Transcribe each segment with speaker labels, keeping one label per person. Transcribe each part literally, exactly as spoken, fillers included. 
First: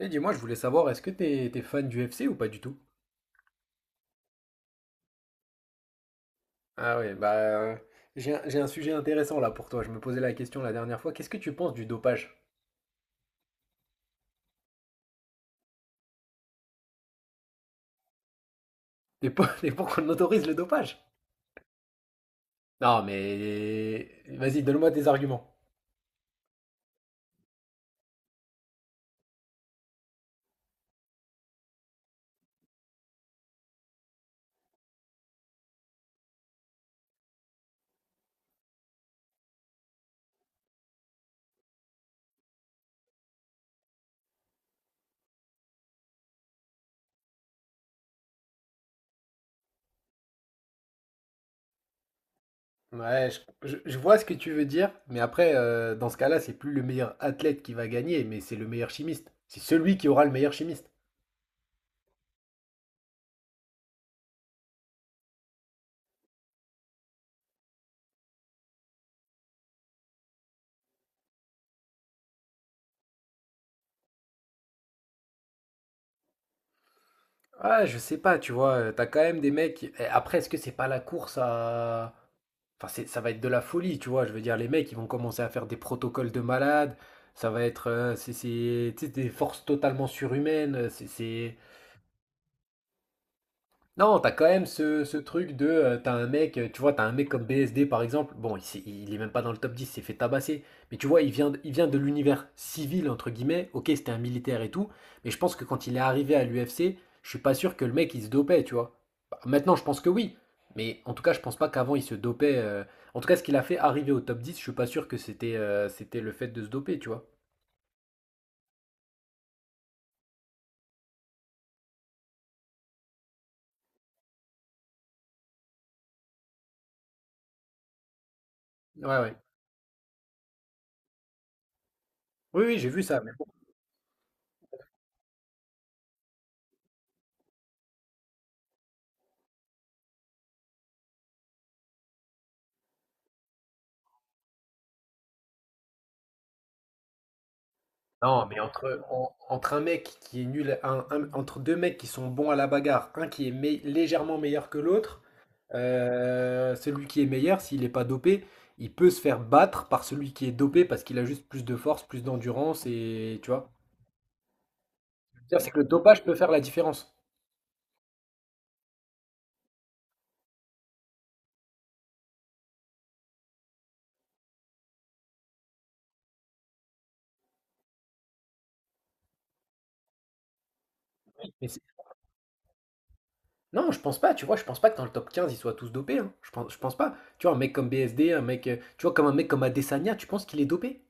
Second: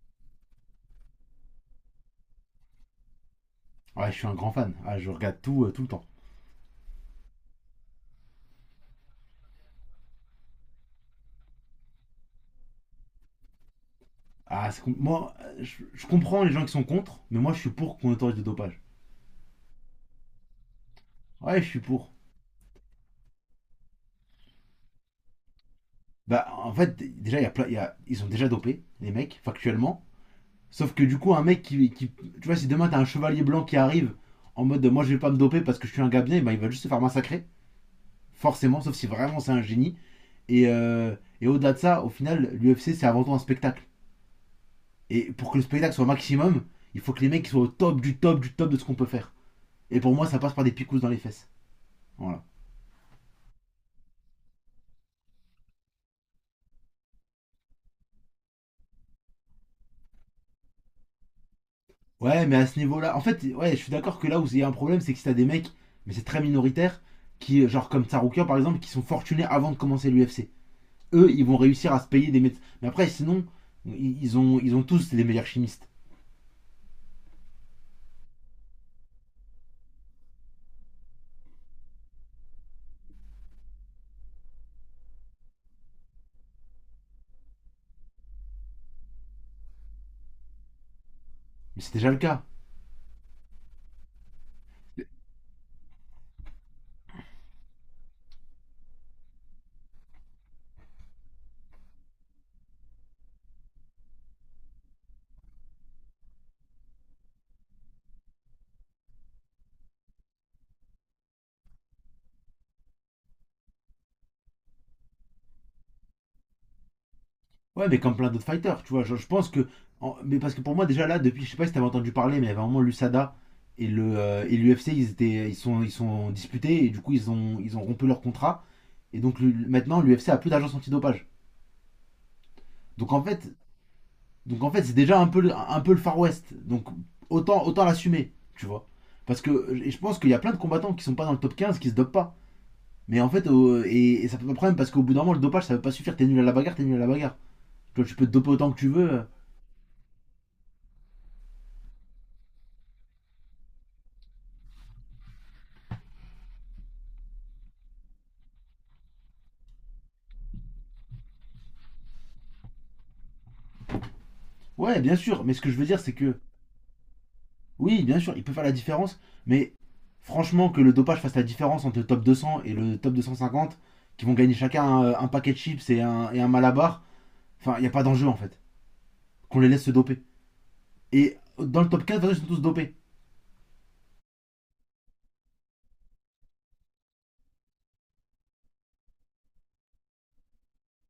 Speaker 1: Et dis-moi, je voulais savoir, est-ce que t'es t'es fan du F C ou pas du tout?
Speaker 2: Ouais, je suis un grand fan. Ah, je regarde tout, euh, tout le temps.
Speaker 1: Ah oui, bah euh, j'ai un, j'ai un sujet intéressant là pour toi. Je me posais la question la dernière fois. Qu'est-ce que tu penses du dopage?
Speaker 2: Ah, c'est com- moi, euh, je, je comprends les gens qui sont contre, mais moi, je suis pour qu'on autorise le dopage.
Speaker 1: T'es pour, t'es pour qu'on autorise le dopage?
Speaker 2: Ouais, je suis pour.
Speaker 1: Non, mais vas-y, donne-moi tes arguments.
Speaker 2: Bah, en fait, d- déjà, il y a plein- il y a, ils sont déjà dopés, les mecs, factuellement. Sauf que du coup, un mec qui, qui- Tu vois, si demain, t'as un chevalier blanc qui arrive en mode de, moi, je vais pas me doper parce que je suis un gars bien, eh ben, il va juste se faire massacrer. Forcément, sauf si vraiment c'est un génie. Et, euh, et au-delà de ça, au final, l'U F C, c'est avant tout un spectacle. Et pour que le spectacle soit au maximum, il faut que les mecs soient au top du top du top de ce qu'on peut faire. Et pour moi, ça passe par des picousses dans les fesses. Voilà.
Speaker 1: Ouais, je, je- je vois ce que tu veux dire, mais après, euh, dans ce cas-là, c'est plus le meilleur athlète qui va gagner, mais c'est le meilleur chimiste. C'est celui qui aura le meilleur chimiste.
Speaker 2: Ouais, mais à ce niveau-là, en fait, ouais, je suis d'accord que là où il y a un problème, c'est que si t'as des mecs, mais c'est très minoritaire, qui, genre comme Tsaroukian par exemple, qui sont fortunés avant de commencer l'U F C. Eux, ils vont réussir à se payer des médecins. Mais après, sinon, ils ont, ils ont tous les meilleurs chimistes.
Speaker 1: Ah, je sais pas, tu vois, euh, t'as quand même des mecs. eh, Après, est-ce que c'est pas la course à. Enfin, c'est- ça va être de la folie, tu vois. Je veux dire, les mecs, ils vont commencer à faire des protocoles de malades. Ça va être euh, c'est c'est- tu sais, des forces totalement surhumaines. C'est c'est-
Speaker 2: Mais c'est déjà le cas.
Speaker 1: non, t'as quand même ce, ce truc de, euh, t'as un mec, euh, tu vois, t'as un mec comme B S D par exemple, bon, il, s'est- il est même pas dans le top dix, il s'est fait tabasser, mais tu vois, il vient, de- il vient de l'univers civil, entre guillemets, ok, c'était un militaire et tout, mais je pense que quand il est arrivé à l'U F C, je suis pas sûr que le mec, il se dopait, tu vois. Bah, maintenant, je pense que oui, mais en tout cas, je pense pas qu'avant, il se dopait. euh, En tout cas, ce qu'il a fait arriver au top dix, je suis pas sûr que c'était euh, c'était le fait de se doper, tu vois.
Speaker 2: Ouais, mais comme plein d'autres fighters, tu vois. Je, je pense que. En- Mais parce que pour moi, déjà là, depuis, je sais pas si t'avais entendu parler, mais il y avait un moment l'U S A D A et le euh, et l'U F C, ils étaient, ils sont, ils sont disputés et du coup, ils ont, ils ont rompu leur contrat.
Speaker 1: Ouais,
Speaker 2: Et
Speaker 1: ouais.
Speaker 2: donc le- maintenant, l'U F C a plus d'agence antidopage.
Speaker 1: Oui, oui, j'ai vu
Speaker 2: Donc
Speaker 1: ça.
Speaker 2: en fait, donc en fait, c'est déjà un peu, un peu le Far West. Donc autant, autant l'assumer, tu vois. Parce que et je pense qu'il y a plein de combattants qui sont pas dans le top quinze qui se dopent pas. Mais en fait, au- et, et ça peut pas problème parce qu'au bout d'un moment, le dopage ça veut pas suffire. T'es nul à la bagarre, t'es nul à la bagarre. Tu vois, tu peux te
Speaker 1: Non,
Speaker 2: doper
Speaker 1: mais
Speaker 2: autant que tu
Speaker 1: entre,
Speaker 2: veux.
Speaker 1: en- entre un mec qui est nul, un- un- entre deux mecs qui sont bons à la bagarre, un qui est mei- légèrement meilleur que l'autre, euh, celui qui est meilleur, s'il n'est pas dopé, il peut se faire battre par celui qui est dopé parce qu'il a juste plus de force, plus d'endurance et tu vois.
Speaker 2: Ouais, bien sûr. Mais
Speaker 1: C'est-à-dire,
Speaker 2: ce
Speaker 1: c'est
Speaker 2: que
Speaker 1: que
Speaker 2: je
Speaker 1: le
Speaker 2: veux dire, c'est
Speaker 1: dopage peut
Speaker 2: que
Speaker 1: faire la différence.
Speaker 2: oui, bien sûr, il peut faire la différence. Mais franchement, que le dopage fasse la différence entre le top deux cents et le top deux cent cinquante, qui vont gagner chacun un, un paquet de chips et un, et un malabar, enfin, il n'y a pas d'enjeu en fait. Qu'on les laisse se doper. Et
Speaker 1: Mais
Speaker 2: dans le top quatre, de toute façon, ils sont tous dopés.
Speaker 1: non, je pense pas, tu vois, je pense pas que dans le top quinze ils soient tous dopés, hein. Je pense, je pense pas. Tu vois, un mec comme B S D, un mec, euh, tu vois, comme un mec comme Adesanya, tu penses qu'il est dopé?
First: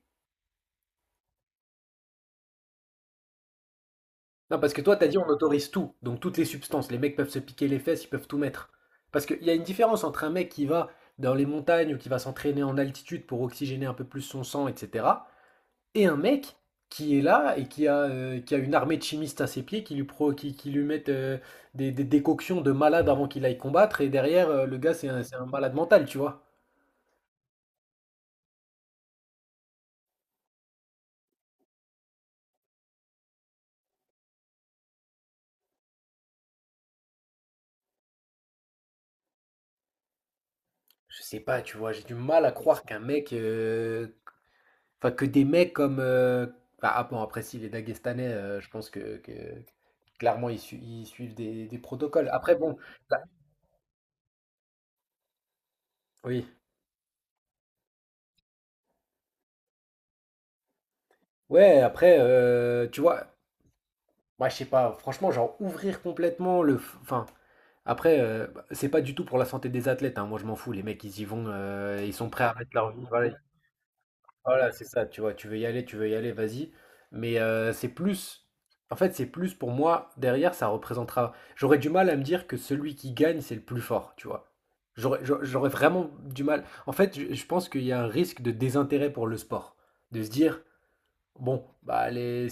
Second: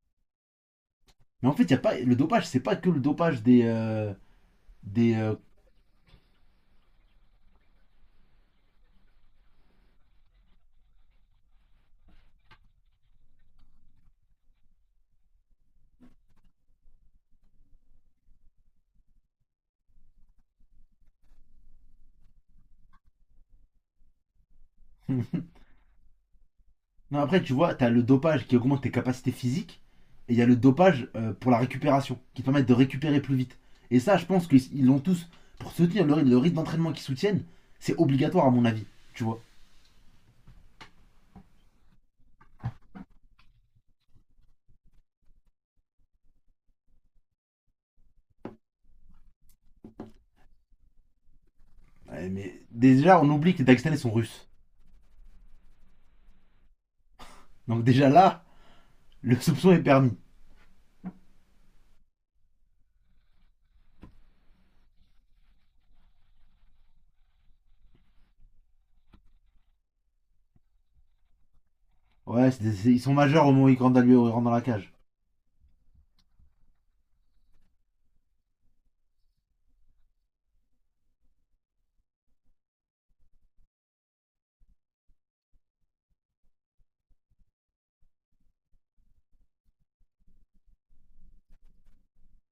Speaker 2: Mais en fait, y a pas, le dopage, c'est pas que le dopage des. Euh,
Speaker 1: Non, parce que toi, t'as
Speaker 2: des
Speaker 1: dit on
Speaker 2: euh,
Speaker 1: autorise tout, donc toutes les substances, les mecs peuvent se piquer les fesses, ils peuvent tout mettre. Parce qu'il y a une différence entre un mec qui va dans les montagnes ou qui va s'entraîner en altitude pour oxygéner un peu plus son sang, et cetera, et un mec qui est là et qui a, euh, qui a une armée de chimistes à ses pieds qui lui, pro, qui, qui lui mettent euh, des, des décoctions de malade avant qu'il aille combattre, et derrière, euh, le gars, c'est un, c'est un malade mental, tu vois.
Speaker 2: non, après, tu vois, t'as le dopage qui augmente tes capacités physiques, et il y a le dopage euh, pour la récupération, qui te permet de récupérer plus vite. Et ça, je pense qu'ils l'ont tous. Pour soutenir le, rythme- le rythme d'entraînement qu'ils soutiennent, c'est obligatoire, à mon avis. Tu vois.
Speaker 1: Je sais pas, tu vois, j'ai du mal à croire qu'un mec, euh, enfin que des mecs comme, euh, bah, ah bon après si les Daguestanais, euh, je pense que, que- clairement ils, su- ils suivent des, des protocoles.
Speaker 2: Ouais,
Speaker 1: Après
Speaker 2: mais
Speaker 1: bon, là-
Speaker 2: déjà, on oublie que les Dagestanais sont russes.
Speaker 1: oui,
Speaker 2: Donc, déjà là, le soupçon est permis.
Speaker 1: ouais, après euh, tu vois, moi je sais pas, franchement genre ouvrir complètement le, f- enfin après euh, bah, c'est pas du tout pour la santé des athlètes, hein, moi je m'en fous, les mecs ils y vont, euh, ils sont prêts
Speaker 2: Ouais,
Speaker 1: à mettre
Speaker 2: c'est c'est-
Speaker 1: leur
Speaker 2: ils
Speaker 1: vie,
Speaker 2: sont
Speaker 1: voilà.
Speaker 2: majeurs au moment où ils rentrent dans la- ils rentrent dans la
Speaker 1: Voilà, c'est
Speaker 2: cage.
Speaker 1: ça, tu vois, tu veux y aller, tu veux y aller, vas-y. Mais euh, c'est plus, en fait, c'est plus pour moi, derrière, ça représentera. J'aurais du mal à me dire que celui qui gagne, c'est le plus fort, tu vois. J'aurais, j'a- j'aurais vraiment du mal. En fait, je, je pense qu'il y a un risque de désintérêt pour le sport. De se dire, bon, bah les...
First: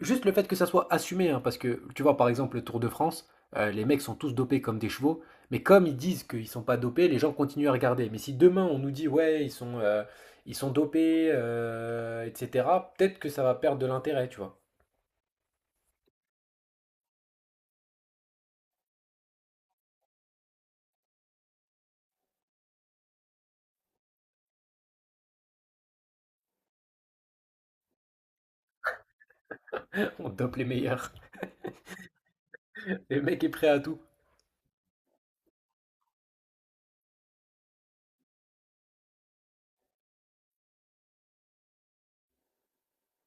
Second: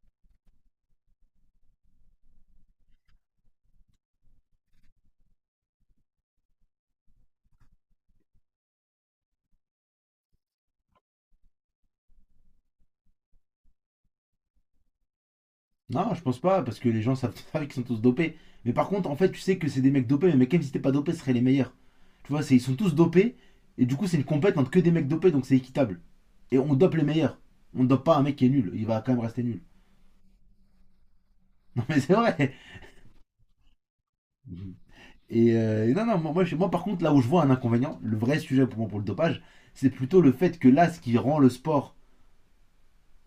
Speaker 1: juste le fait que ça soit assumé, hein, parce que tu vois, par exemple, le Tour de France, euh, les mecs sont tous dopés comme des chevaux, mais comme ils disent qu'ils sont pas dopés, les gens continuent à regarder. Mais si demain on nous dit, ouais, ils sont, euh, ils sont dopés, euh, et cetera, peut-être que ça va perdre de l'intérêt, tu vois.
Speaker 2: Non, je pense pas, parce que les gens savent qu'ils sont tous dopés. Mais par contre, en fait, tu sais que c'est des mecs dopés, mais même si t'es pas dopé, ce seraient les meilleurs. Tu vois, c'est, ils sont tous dopés, et du coup, c'est une compète entre que des mecs dopés, donc c'est équitable. Et on dope les meilleurs. On dope pas un mec qui est nul, il va quand même rester nul.
Speaker 1: On dope les meilleurs.
Speaker 2: Non, mais c'est vrai.
Speaker 1: Les mecs est prêt à tout.
Speaker 2: Et euh, et non, non, moi, moi, je- Moi, par contre, là où je vois un inconvénient, le vrai sujet pour moi pour le dopage, c'est plutôt le fait que là, ce qui rend le sport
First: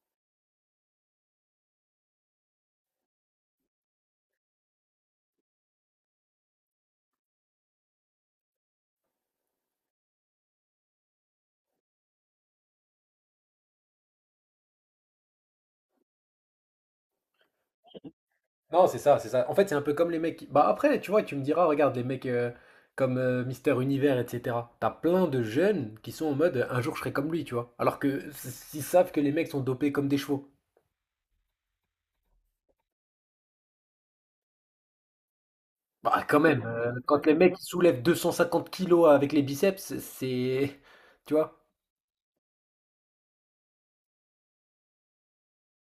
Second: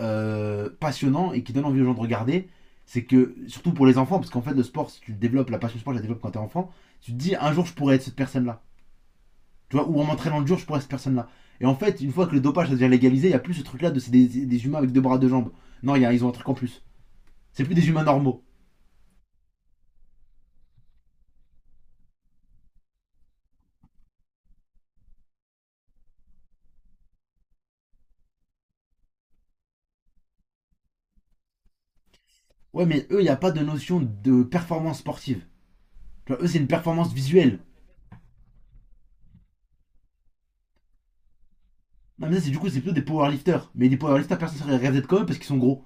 Speaker 2: euh, passionnant et qui donne envie aux gens de regarder, c'est que, surtout pour les enfants, parce qu'en fait, le sport, si tu développes la passion sport, je la développe quand t'es enfant, tu te dis un jour je pourrais être cette personne-là. Tu vois, ou en m'entraînant le jour, je pourrais être cette personne-là. Et en fait, une fois que le dopage ça devient légalisé, il n'y a plus ce truc-là de c'est des, des humains avec deux bras, deux jambes. Non, il y a, ils ont un truc en plus. C'est plus des humains normaux.
Speaker 1: Non, c'est ça, c'est ça. En fait, c'est un peu comme les mecs. qui- Bah après, tu vois, tu me diras, regarde, les mecs euh, comme euh, Mister Univers, et cetera. T'as plein de jeunes qui sont en mode, euh, un jour je serai comme lui, tu vois. Alors que s'ils savent que les mecs sont dopés comme des chevaux.
Speaker 2: Ouais, mais eux, il n'y a pas de notion de performance sportive.
Speaker 1: Bah
Speaker 2: Tu
Speaker 1: quand
Speaker 2: vois, eux, c'est
Speaker 1: même,
Speaker 2: une
Speaker 1: euh,
Speaker 2: performance
Speaker 1: quand les mecs
Speaker 2: visuelle.
Speaker 1: soulèvent deux cent cinquante kilos avec les biceps, c'est, tu vois.
Speaker 2: Non, mais ça, c'est du coup, c'est plutôt des powerlifters. Mais des powerlifters, personne ne serait rêvé d'être comme eux parce qu'ils sont gros.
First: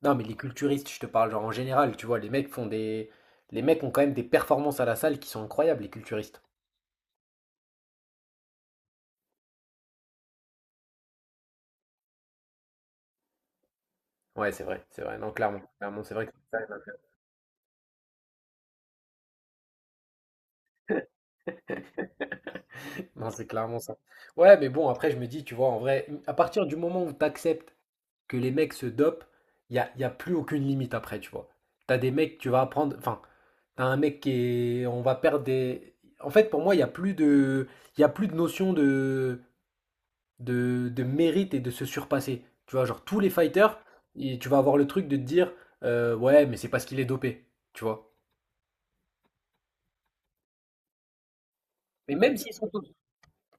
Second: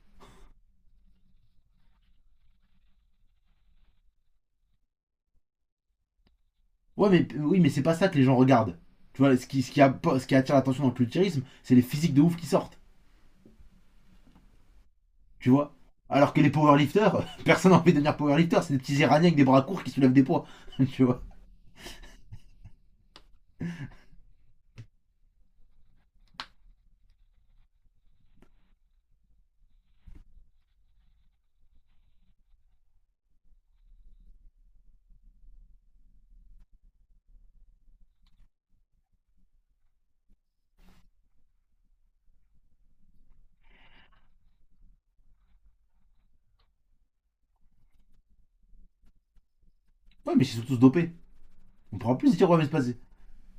Speaker 1: Non, mais les culturistes, je te parle genre en général, tu vois, les mecs font des, les mecs ont quand même des performances à la salle qui sont incroyables, les culturistes.
Speaker 2: Ouais, mais oui, mais c'est pas ça que les gens regardent. Tu vois, ce qui, ce qui, a- ce qui attire l'attention dans le culturisme, c'est les physiques de ouf qui sortent.
Speaker 1: Ouais, c'est vrai, c'est vrai. Non,
Speaker 2: Tu
Speaker 1: clairement,
Speaker 2: vois.
Speaker 1: clairement, c'est vrai que
Speaker 2: Alors que les powerlifters, personne n'a envie de devenir powerlifter, c'est des petits iraniens avec des bras courts qui soulèvent des poids. Tu vois.
Speaker 1: non, c'est clairement ça. Ouais, mais bon, après, je me dis, tu vois, en vrai, à partir du moment où tu acceptes que les mecs se dopent, il n'y a, y a plus aucune limite après, tu vois. T'as des mecs, tu vas apprendre. Enfin, t'as un mec qui est. On va perdre des. En fait, pour moi, il n'y a plus de. Il y a plus de notion de, de, de mérite et de se surpasser. Tu vois, genre, tous les fighters, et tu vas avoir le truc de te dire, euh, ouais, mais c'est parce qu'il est dopé, tu vois.
Speaker 2: Ouais, mais ils sont tous dopés. On
Speaker 1: Mais
Speaker 2: pourra plus
Speaker 1: même
Speaker 2: se dire,
Speaker 1: s'ils
Speaker 2: ouais, mais
Speaker 1: sont
Speaker 2: c'est passé.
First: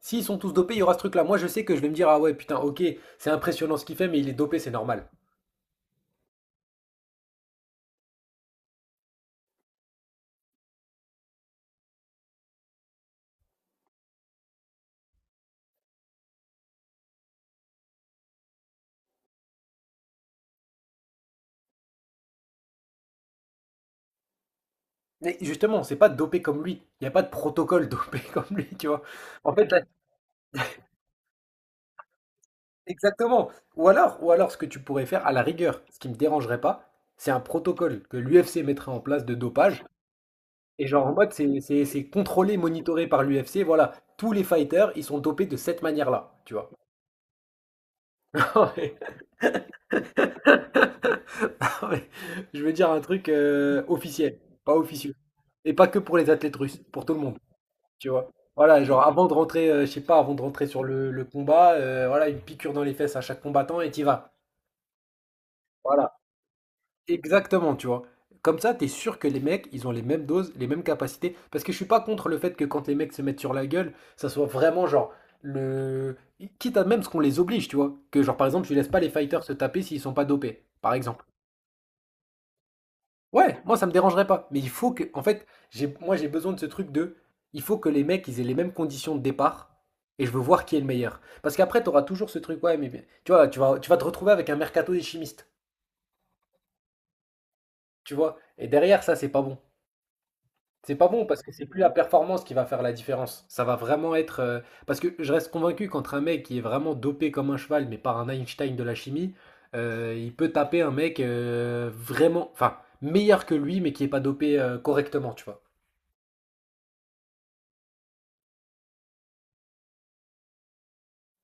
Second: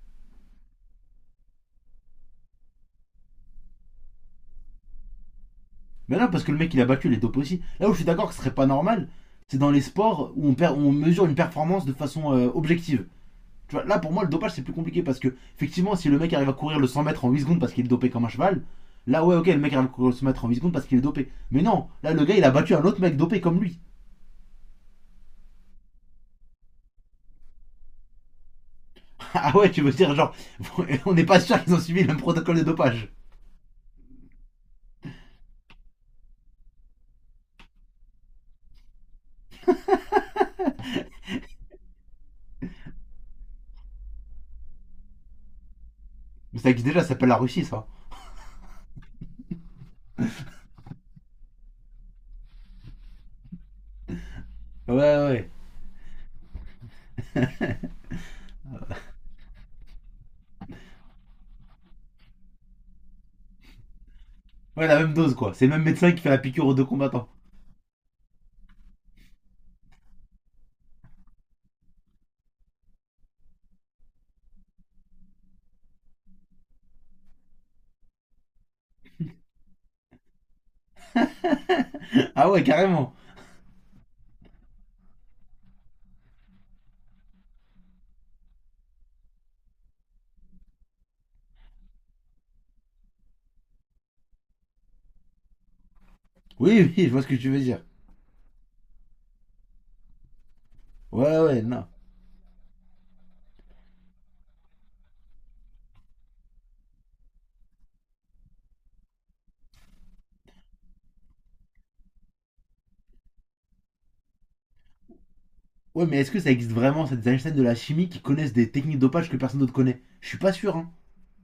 Speaker 1: S'ils sont tous dopés, il y aura ce truc-là. Moi, je sais que je vais me dire, ah ouais, putain, ok, c'est impressionnant ce qu'il fait, mais il est dopé, c'est normal.
Speaker 2: Mais non, parce que le mec il a battu, il est dopé aussi. Là où je suis d'accord que ce serait pas normal, c'est dans les sports où on, perd, où on mesure une performance de façon euh, objective. Tu vois, là pour moi le dopage c'est plus compliqué parce que effectivement si le mec arrive à courir le cent mètres en huit secondes parce qu'il est dopé comme un cheval, là ouais ok le mec arrive à courir le cent mètres en huit secondes parce qu'il est dopé. Mais non, là le gars il a battu un autre mec dopé comme lui.
Speaker 1: Mais justement, c'est pas dopé comme lui. Il n'y a pas de protocole dopé comme lui, tu vois. En
Speaker 2: Ah
Speaker 1: fait,
Speaker 2: ouais
Speaker 1: là-
Speaker 2: tu veux dire genre on n'est pas sûr qu'ils ont suivi le même protocole de dopage.
Speaker 1: exactement. Ou alors, ou alors, ce que tu pourrais faire, à la rigueur, ce qui me dérangerait pas, c'est un protocole que l'U F C mettrait en place de dopage. Et genre, en mode, c'est c'est- c'est contrôlé, monitoré par l'U F C. Voilà, tous les fighters, ils sont dopés de cette manière-là, tu
Speaker 2: Mais
Speaker 1: vois.
Speaker 2: ça existe déjà, ça s'appelle la Russie ça.
Speaker 1: Non, mais je veux dire un truc euh, officiel, pas
Speaker 2: Ouais
Speaker 1: officieux.
Speaker 2: ouais.
Speaker 1: Et pas que pour les athlètes russes, pour tout le monde, tu vois. Voilà, genre avant de rentrer, euh, je sais pas, avant de rentrer sur le, le combat, euh, voilà, une piqûre dans les fesses à chaque combattant et t'y vas.
Speaker 2: Ouais la même dose quoi, c'est le même médecin
Speaker 1: Voilà,
Speaker 2: qui fait la piqûre aux deux combattants.
Speaker 1: exactement, tu vois. Comme ça, t'es sûr que les mecs, ils ont les mêmes doses, les mêmes capacités. Parce que je suis pas contre le fait que quand les mecs se mettent sur la gueule, ça soit vraiment genre le. Quitte à même ce qu'on les oblige, tu vois. Que genre par exemple, tu laisses pas les fighters se taper s'ils sont pas dopés, par exemple.
Speaker 2: Ah ouais carrément.
Speaker 1: Ouais, moi ça me dérangerait pas. Mais il faut que, en fait, j'ai, moi j'ai besoin de ce truc de, il faut que les mecs ils aient les mêmes conditions de départ et je veux voir qui est le meilleur. Parce qu'après t'auras toujours ce truc, ouais, mais mais- tu vois, tu vas, tu vas te retrouver avec un mercato des chimistes,
Speaker 2: Oui oui je vois ce que tu veux dire.
Speaker 1: tu vois. Et derrière ça c'est pas bon. C'est pas bon
Speaker 2: Ouais
Speaker 1: parce que
Speaker 2: ouais
Speaker 1: c'est plus
Speaker 2: non.
Speaker 1: la performance qui va faire la différence. Ça va vraiment être, euh, parce que je reste convaincu qu'entre un mec qui est vraiment dopé comme un cheval, mais par un Einstein de la chimie, euh, il peut taper un mec euh, vraiment, enfin meilleur que lui, mais qui est pas dopé euh, correctement, tu vois.
Speaker 2: Ouais mais est-ce que ça existe vraiment cette Einstein de la chimie qui connaissent des techniques de dopage que personne d'autre connaît? Je suis pas sûr hein.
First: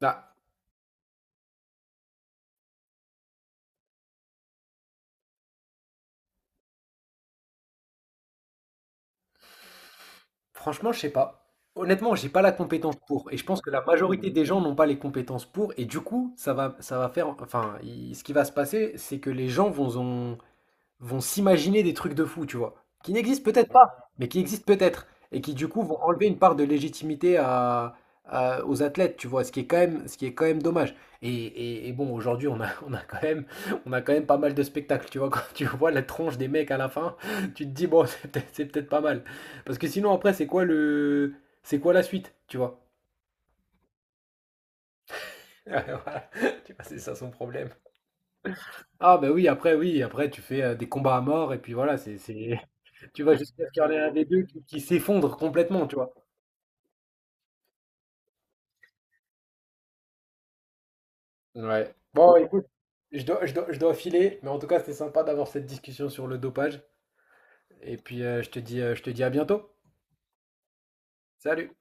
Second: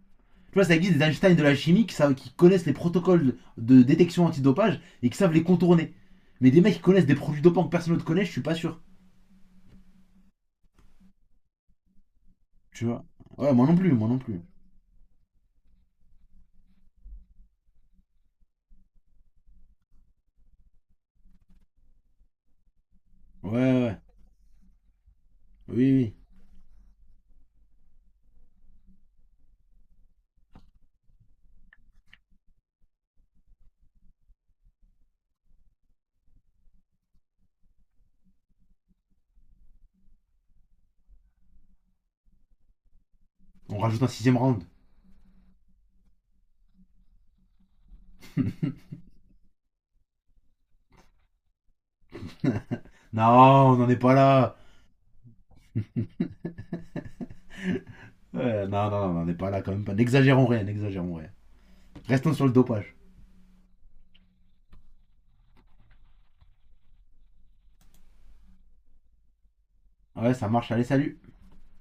Speaker 1: Bah,
Speaker 2: Tu vois, ça existe des Einstein de la chimie qui, savent- qui connaissent les protocoles de détection antidopage et qui savent les contourner. Mais des mecs qui connaissent des produits dopants que personne ne connaît, je suis pas sûr.
Speaker 1: franchement, je sais pas. Honnêtement, j'ai pas la
Speaker 2: Tu
Speaker 1: compétence
Speaker 2: vois.
Speaker 1: pour. Et je
Speaker 2: Ouais,
Speaker 1: pense
Speaker 2: moi
Speaker 1: que
Speaker 2: non
Speaker 1: la
Speaker 2: plus, moi non
Speaker 1: majorité
Speaker 2: plus.
Speaker 1: des gens n'ont pas les compétences pour. Et du coup, ça va, ça va faire. Enfin, il- ce qui va se passer, c'est que les gens vont, vont s'imaginer des trucs de fou, tu vois, qui n'existent
Speaker 2: Ouais, ouais,
Speaker 1: peut-être
Speaker 2: ouais.
Speaker 1: pas, mais qui existent peut-être, et qui du coup
Speaker 2: Oui,
Speaker 1: vont
Speaker 2: oui.
Speaker 1: enlever une part de légitimité à, à- aux athlètes, tu vois, ce qui est quand même, ce qui est quand même dommage. Et, et- et bon, aujourd'hui, on a, on a quand même, on a quand même pas mal de spectacles, tu vois, quand tu vois la tronche des mecs à la fin, tu te dis, bon, c'est peut-être, c'est peut-être pas mal. Parce que sinon, après, c'est quoi le, c'est quoi la suite, tu vois?
Speaker 2: On rajoute un sixième round.
Speaker 1: Voilà. Tu vois, c'est ça son problème. Ah bah oui, après oui, après tu fais euh, des combats à mort et puis voilà, c'est c'est- tu
Speaker 2: Non,
Speaker 1: vas jusqu'à ce
Speaker 2: on
Speaker 1: qu'il y
Speaker 2: n'en
Speaker 1: en
Speaker 2: est
Speaker 1: ait un
Speaker 2: pas
Speaker 1: des deux
Speaker 2: là.
Speaker 1: qui, qui s'effondre complètement, tu vois.
Speaker 2: Ouais, non, non, on n'en est pas là quand même pas. N'exagérons rien, n'exagérons rien.
Speaker 1: Ouais.
Speaker 2: Restons
Speaker 1: Bon,
Speaker 2: sur le
Speaker 1: écoute,
Speaker 2: dopage.
Speaker 1: je dois, je dois, je dois filer, mais en tout cas, c'était sympa d'avoir cette discussion sur le dopage. Et puis, euh, je te dis, euh, je te dis à bientôt.
Speaker 2: Ouais, ça marche, allez, salut.
Speaker 1: Salut!